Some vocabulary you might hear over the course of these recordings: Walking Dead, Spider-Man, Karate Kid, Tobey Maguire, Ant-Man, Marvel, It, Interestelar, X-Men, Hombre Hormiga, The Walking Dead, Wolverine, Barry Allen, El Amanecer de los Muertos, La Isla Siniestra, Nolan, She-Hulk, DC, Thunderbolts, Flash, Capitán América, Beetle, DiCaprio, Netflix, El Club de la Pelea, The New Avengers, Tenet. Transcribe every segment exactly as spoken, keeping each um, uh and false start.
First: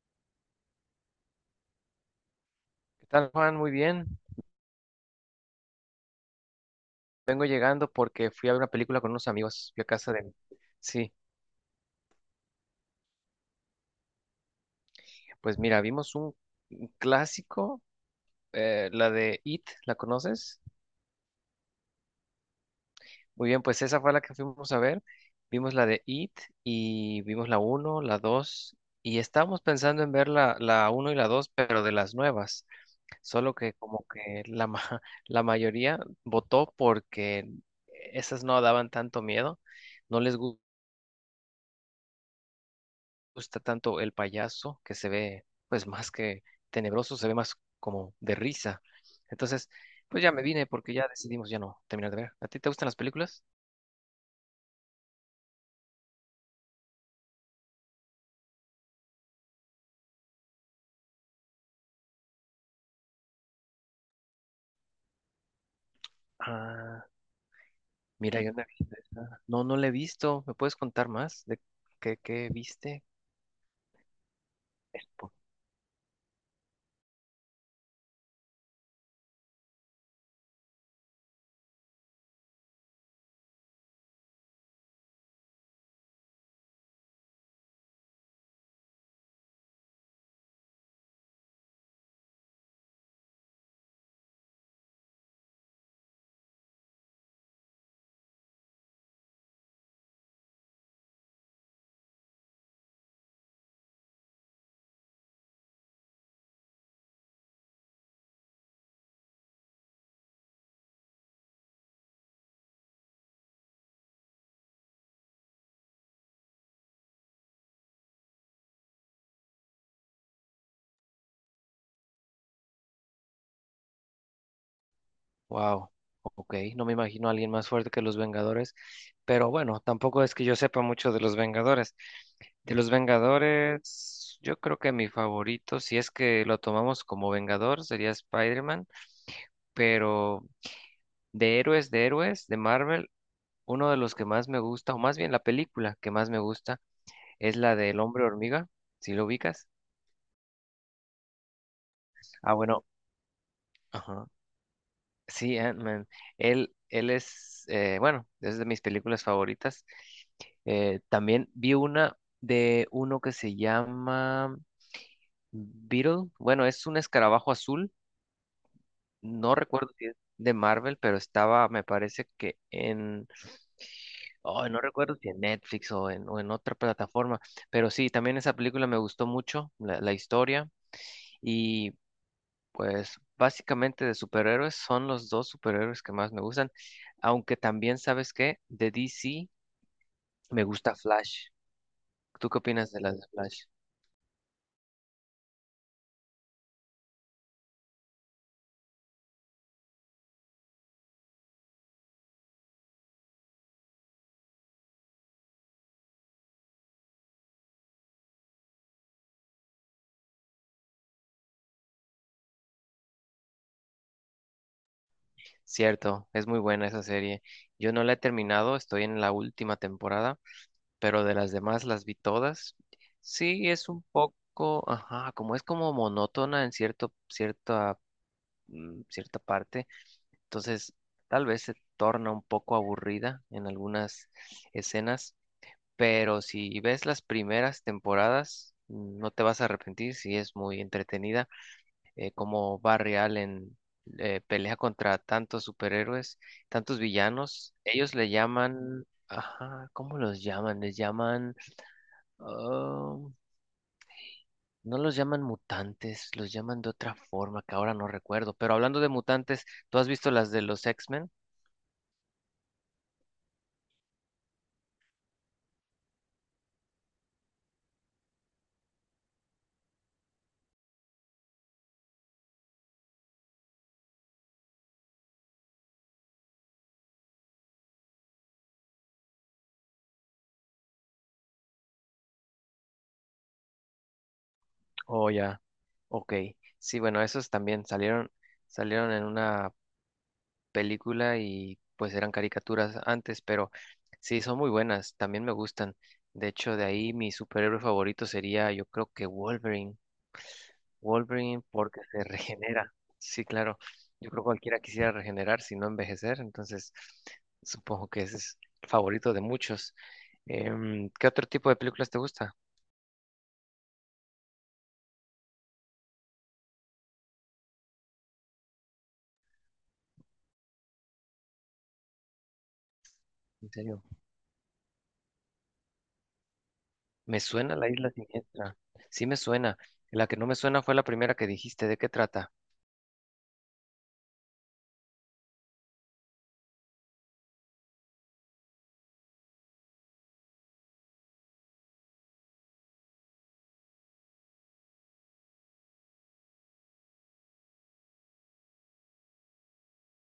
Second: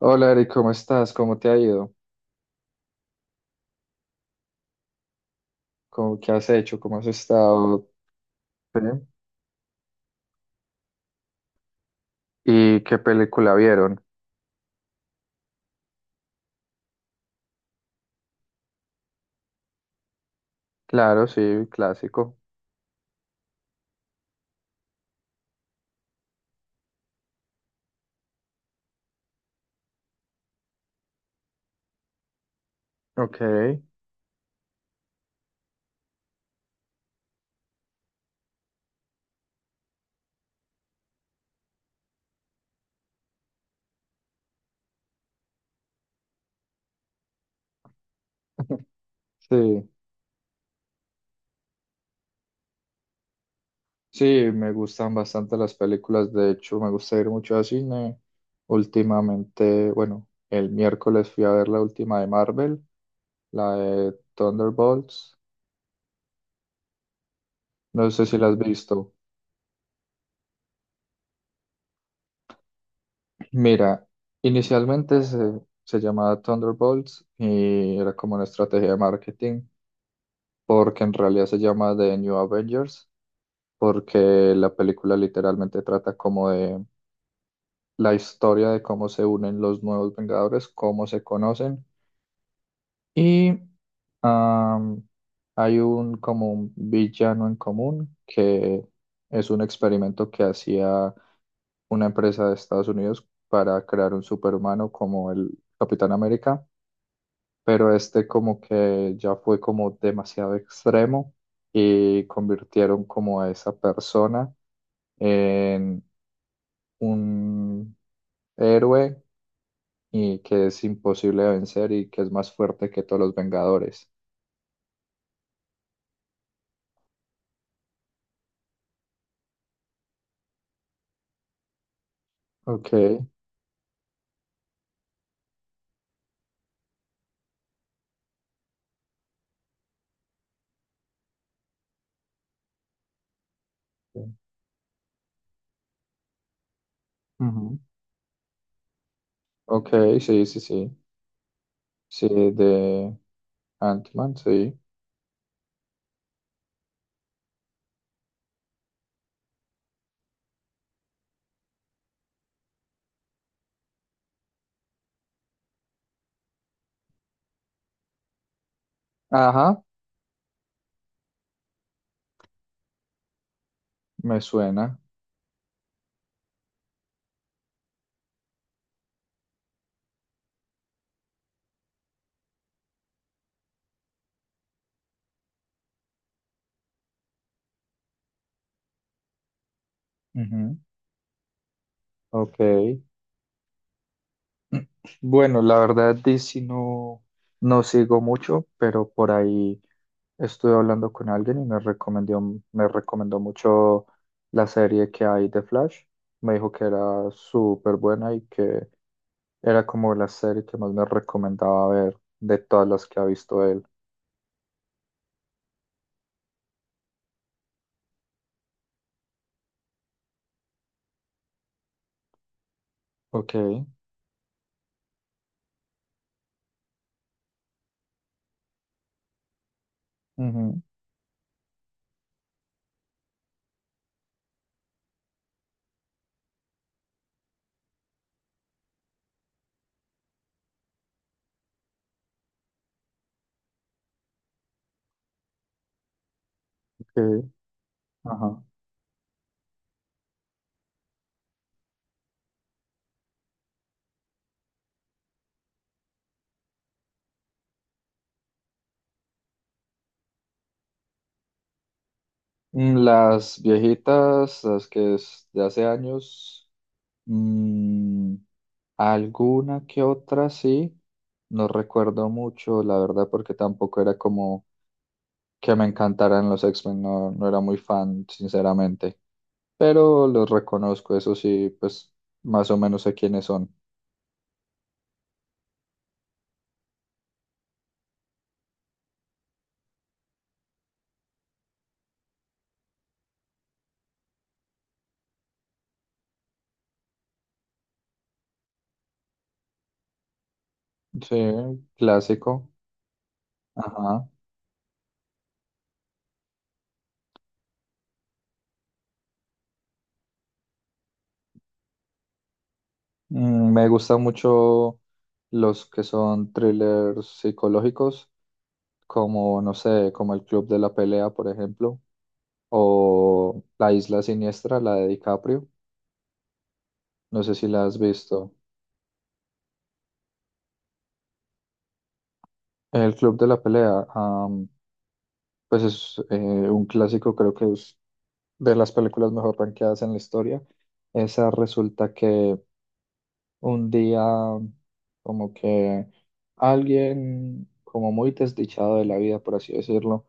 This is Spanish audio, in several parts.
Hola Eric, ¿cómo estás? ¿Cómo te ha ido? ¿Qué tal, Juan? Muy bien. ¿Cómo, qué has hecho? ¿Cómo has Vengo estado? llegando porque fui a ver una Sí. película con unos amigos. Fui a casa de... Sí, ¿Y qué película vieron? pues mira, vimos un un clásico, eh, la de It, ¿la conoces? Claro, sí, clásico. Muy bien, pues esa fue la que fuimos a ver. Vimos la de It y vimos la uno, la dos y estábamos pensando en ver la, la uno y la dos, pero de las nuevas. Ok. Solo que como que la, ma- la mayoría votó porque esas no daban tanto miedo. No les gustó gusta tanto el payaso, que se ve, pues más que tenebroso, se ve más como de risa. Entonces, Sí, pues ya me vine porque ya decidimos ya no terminar de ver. ¿A ti te gustan las películas? sí, me gustan bastante las películas. De hecho, me gusta ir mucho al cine. Últimamente, bueno, el miércoles fui a ver la última de Marvel, la de Thunderbolts. Ah, No sé si mira, la yo has no he visto visto. esa. No, no la he visto. ¿Me puedes contar más de qué, qué viste? Mira, inicialmente se, se llamaba Thunderbolts y era como una estrategia de marketing porque en realidad se llama The New Avengers, porque la película literalmente trata como de la historia de cómo se unen los nuevos Vengadores, cómo se conocen y am, hay un como un villano en común que es un experimento que hacía una empresa de Estados Unidos para crear un superhumano como el Capitán América, pero este como que ya fue como demasiado extremo y convirtieron como a esa persona en un héroe y que es imposible de vencer y que es más fuerte que todos los Vengadores. Wow, ok, no me imagino a alguien más fuerte que los Vengadores, pero bueno, tampoco es que yo sepa mucho de los Vengadores. De Ok. los Sí. Vengadores, yo creo que mi favorito, si es que lo tomamos como Vengador, sería Spider-Man, pero de héroes, de héroes, de Marvel, uno de los que más me gusta, o más bien la película que más me gusta, es la Ujú. del Hombre Hormiga, si lo ubicas. Ok, sí, sí, sí. Sí, Ah, bueno, de ajá. Ant-Man, sí. Sí, Ant-Man. Él, él es, eh, bueno, es de mis películas favoritas. Eh, también vi una de uno que se llama Beetle. Bueno, es un escarabajo azul. No Ajá, recuerdo si es de Marvel, pero estaba, me parece que en... me Oh, no suena. recuerdo si en Netflix o en, o en otra plataforma. Pero sí, también esa película me gustó mucho, la, la historia. Y pues básicamente de superhéroes son los dos superhéroes que más me gustan, aunque también sabes que de D C me Ujú. gusta Flash. ¿Tú Ok. qué opinas de las de Flash? Bueno, la verdad, D C no, no sigo mucho, pero por ahí estuve hablando con alguien y me recomendó, me recomendó mucho la serie que hay de Flash. Me dijo que era súper buena y que era como la serie que más me recomendaba ver de todas las que ha visto él. Cierto, es muy buena esa serie. Yo no la he terminado, estoy en la última temporada, pero de las demás las vi todas. Ok, Sí, es un poco, ajá, como es como monótona en cierto, cierta, mm, cierta parte, ujú, entonces tal vez se torna un poco aburrida en algunas escenas, pero si ves las primeras temporadas, no te vas a arrepentir si es muy entretenida, eh, como Barry Allen eh, pelea contra tantos superhéroes, tantos ok, villanos. Ellos le ajá. llaman, ajá, ¿cómo los llaman? Les llaman, ah, no los llaman mutantes, los llaman de otra forma que ahora no recuerdo. Pero hablando de mutantes, ¿tú has visto las de los X-Men? Mm, Las viejitas, las que es de hace años. mm, Alguna que otra sí, no recuerdo mucho, la verdad, porque tampoco era como que me encantaran los X-Men, no, no era muy fan, sinceramente, pero los reconozco, eso sí, pues más o menos sé quiénes son. Oh, ya, ok. Sí, bueno, esos también salieron, salieron en una película y pues eran caricaturas antes, pero sí, son muy buenas, también me gustan. De hecho, de ahí mi superhéroe favorito sería, yo creo que Wolverine. Sí, Wolverine porque se clásico, regenera. Sí, claro. ajá. Yo creo que cualquiera quisiera regenerar si no envejecer, entonces supongo que ese es el favorito de muchos. Em, ¿qué otro tipo de películas te gusta? Mm, me gustan mucho los que son thrillers psicológicos, como, no sé, como El Club de la Pelea, por ejemplo, o En La serio. Isla Siniestra, la de DiCaprio, Me no sé si suena la La has Isla visto. Siniestra. Sí me suena. La que no me suena fue la primera que dijiste. ¿De qué trata? El Club de la Pelea, am, pues es eh, un clásico, creo que es de las películas mejor rankeadas en la historia. Esa resulta que un día como que alguien como muy desdichado de la vida, por así decirlo,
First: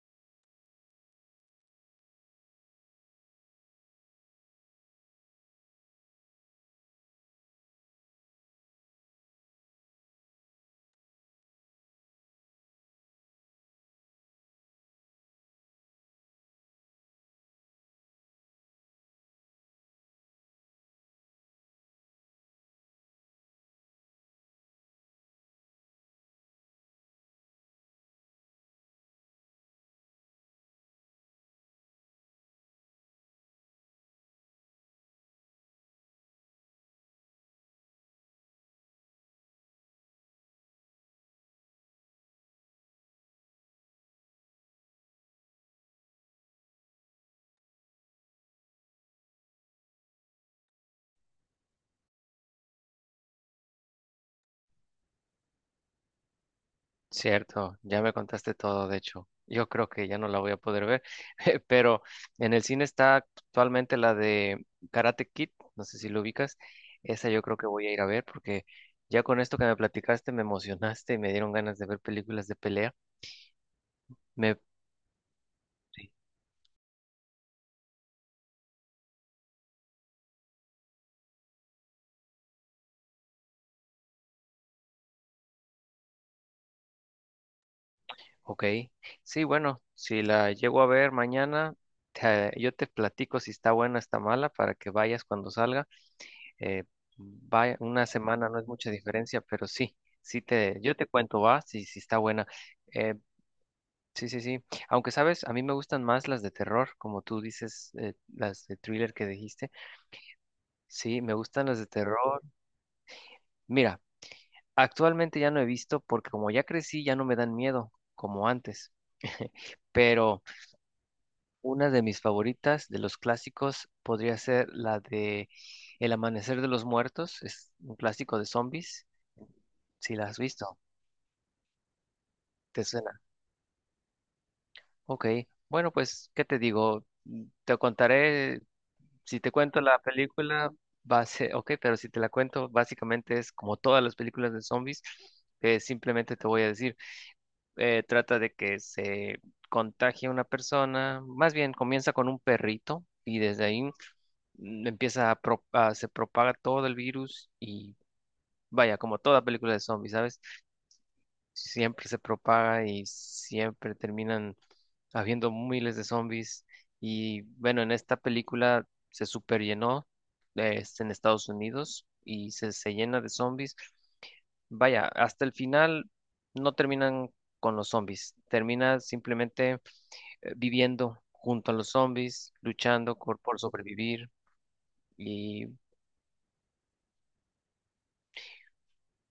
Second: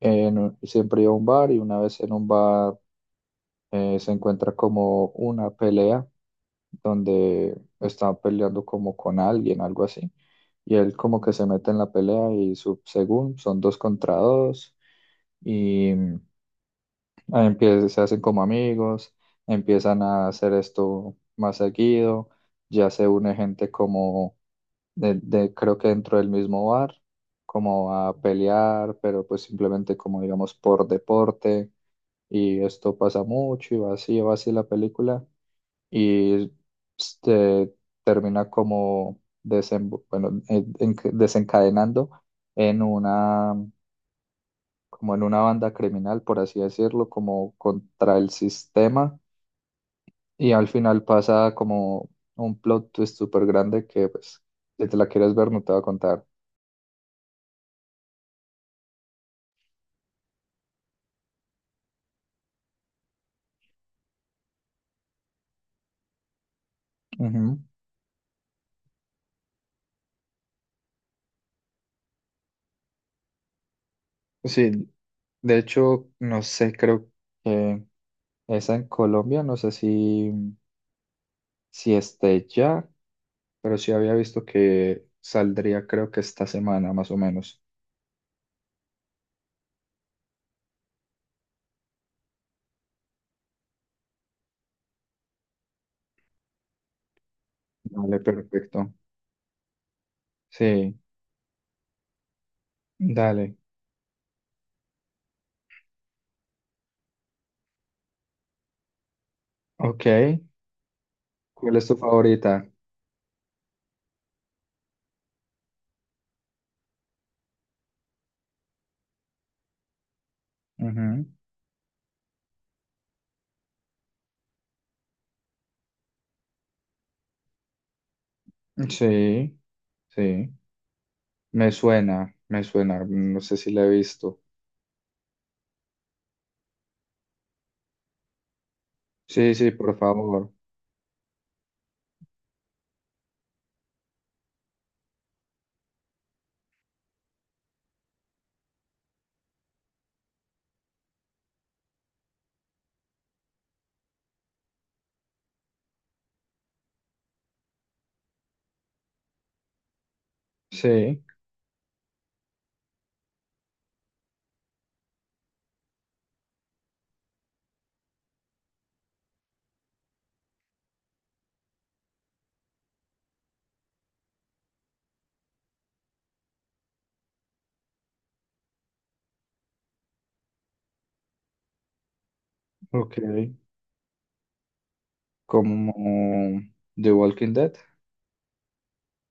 en- siempre iba a un bar y una vez en un bar eh, se encuentra como una pelea donde está peleando como con alguien, algo así. Y él como que se mete en la pelea y su, según son dos contra dos. Y empiezan, se hacen como amigos, empiezan a hacer esto más seguido, ya se une gente como de, de- creo que dentro del mismo bar, como a pelear, pero pues simplemente como digamos por deporte, y esto pasa mucho y va así, va así la película, y este, termina como desembo- bueno, en- en- desencadenando en una como en una banda criminal, por así decirlo, como contra el sistema, y al final pasa como un plot twist súper grande que, pues, si te la quieres ver, no te va a contar. Cierto, ya me contaste todo, de hecho. Yo creo que ya no la voy a poder ver, pero en el cine está actualmente la de Karate Kid, no sé si lo ubicas. Esa yo Ujú. creo que voy a ir a ver porque ya con esto que me platicaste me emocionaste y me dieron ganas de ver películas de pelea. Me, Sí, de hecho, sí, no sé, creo que esa en Colombia, no sé si, si esté ya, pero sí había visto que saldría, creo que esta semana, más o menos. ok, sí, bueno, si la llego a ver mañana, te- yo te platico si está buena, está mala, para que vayas cuando salga. Eh, Vaya, una Dale, semana no es mucha perfecto. diferencia, pero sí, sí te, Sí, yo te cuento, va, si, si está buena. Eh, dale. sí, sí, sí. Aunque sabes, a mí me gustan más las de terror, como tú dices, eh, las de thriller que dijiste. Ok. Sí, me gustan ¿Cuál las es de tu terror. favorita? Mira, actualmente ya no he visto porque como ya crecí, ya no me dan miedo como antes. Pero Ujú. una de mis favoritas de los clásicos podría ser la de El Amanecer de los Muertos, es un clásico de zombies, Sí, si la has sí, visto. me suena, me ¿Te suena, suena? no sé si la he visto. Ok. Bueno, pues, ¿qué te digo? Mm, Te contaré, si te Sí, sí, cuento por la favor. película, va a ser, ok, pero si te la cuento, básicamente es como todas las películas de zombies, que simplemente te voy a decir, eh, trata de que se contagie una persona, más bien comienza con un perrito y desde ahí mm, empieza a, pro- a- se propaga todo el virus y vaya, como toda película de zombies, ¿sabes? Sí, Siempre se propaga y siempre terminan habiendo miles de zombies. Y bueno, en esta película se superllenó, eh, es en Estados Unidos y se, se llena de zombies. Vaya, hasta el final no terminan con los zombies, termina simplemente eh, viviendo junto a los zombies, ok. luchando por, por sobrevivir. Y Como The Walking Dead.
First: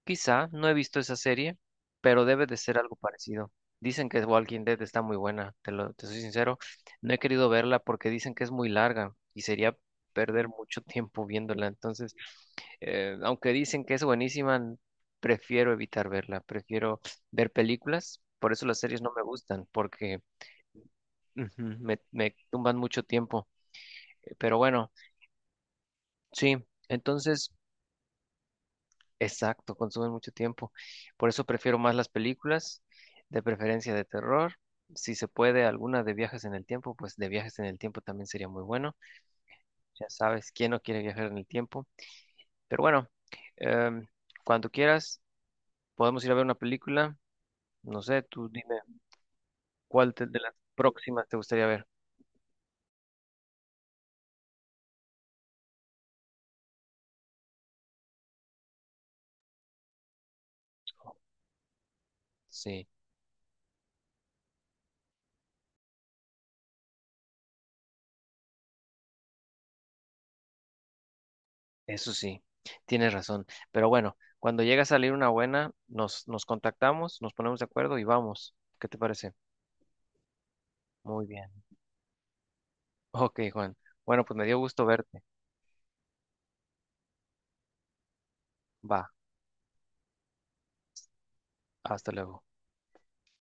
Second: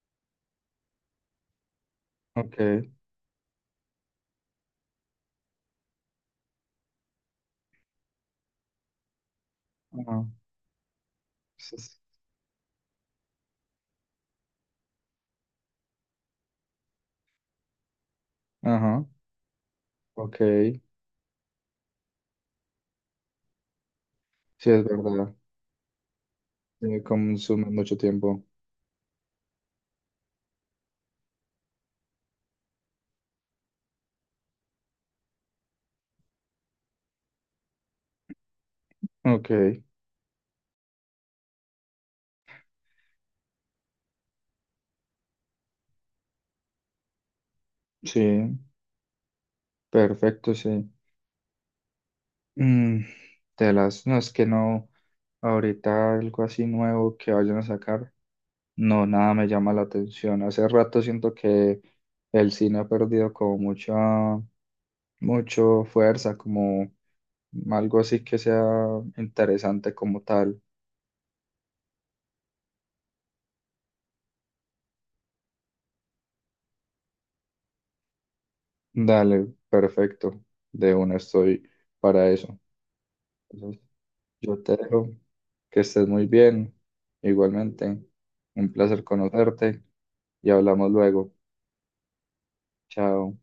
quizá, no he visto esa serie, pero debe de ser Ok. algo parecido. Dicen que Walking Dead está muy buena, te lo, te soy sincero. No he querido verla porque dicen que es muy larga y sería Ajá. perder mucho tiempo viéndola. Sí, sí. Entonces, eh, aunque dicen que es buenísima, n- prefiero evitar verla, prefiero ver películas. Por eso las series Ajá, no me gustan, porque ok. ujú, me, me tumban mucho tiempo. Eh, Pero Sí, es bueno, verdad. sí. Sí, Entonces, consume mucho tiempo. exacto, consumen mucho tiempo. Por eso prefiero más las películas, de preferencia de terror. Si se puede, alguna de viajes en el tiempo, pues de viajes en el tiempo también sería muy bueno. Ok, Ya sabes, ¿quién no quiere viajar en el tiempo? Pero bueno, em, cuando quieras, podemos ir a ver una película. No sé, tú sí, dime cuál te- de perfecto, las sí. próximas te gustaría ver. Mm, de las, no, es que no, ahorita algo así nuevo que vayan a sacar. No, nada me llama la atención. Hace rato siento que el cine ha Sí, perdido como mucha, mucho fuerza, como algo así que sea interesante como tal. eso sí, tienes razón. Pero bueno, cuando llegue a salir una buena, nos, nos contactamos, nos ponemos de acuerdo y vamos. ¿Qué te parece? Dale, perfecto. De una Muy bien. estoy para eso. Ok, Juan. Entonces, Bueno, pues me dio yo te gusto dejo verte. que estés muy bien. Igualmente, un Va, placer conocerte y hablamos luego. hasta luego. Chao.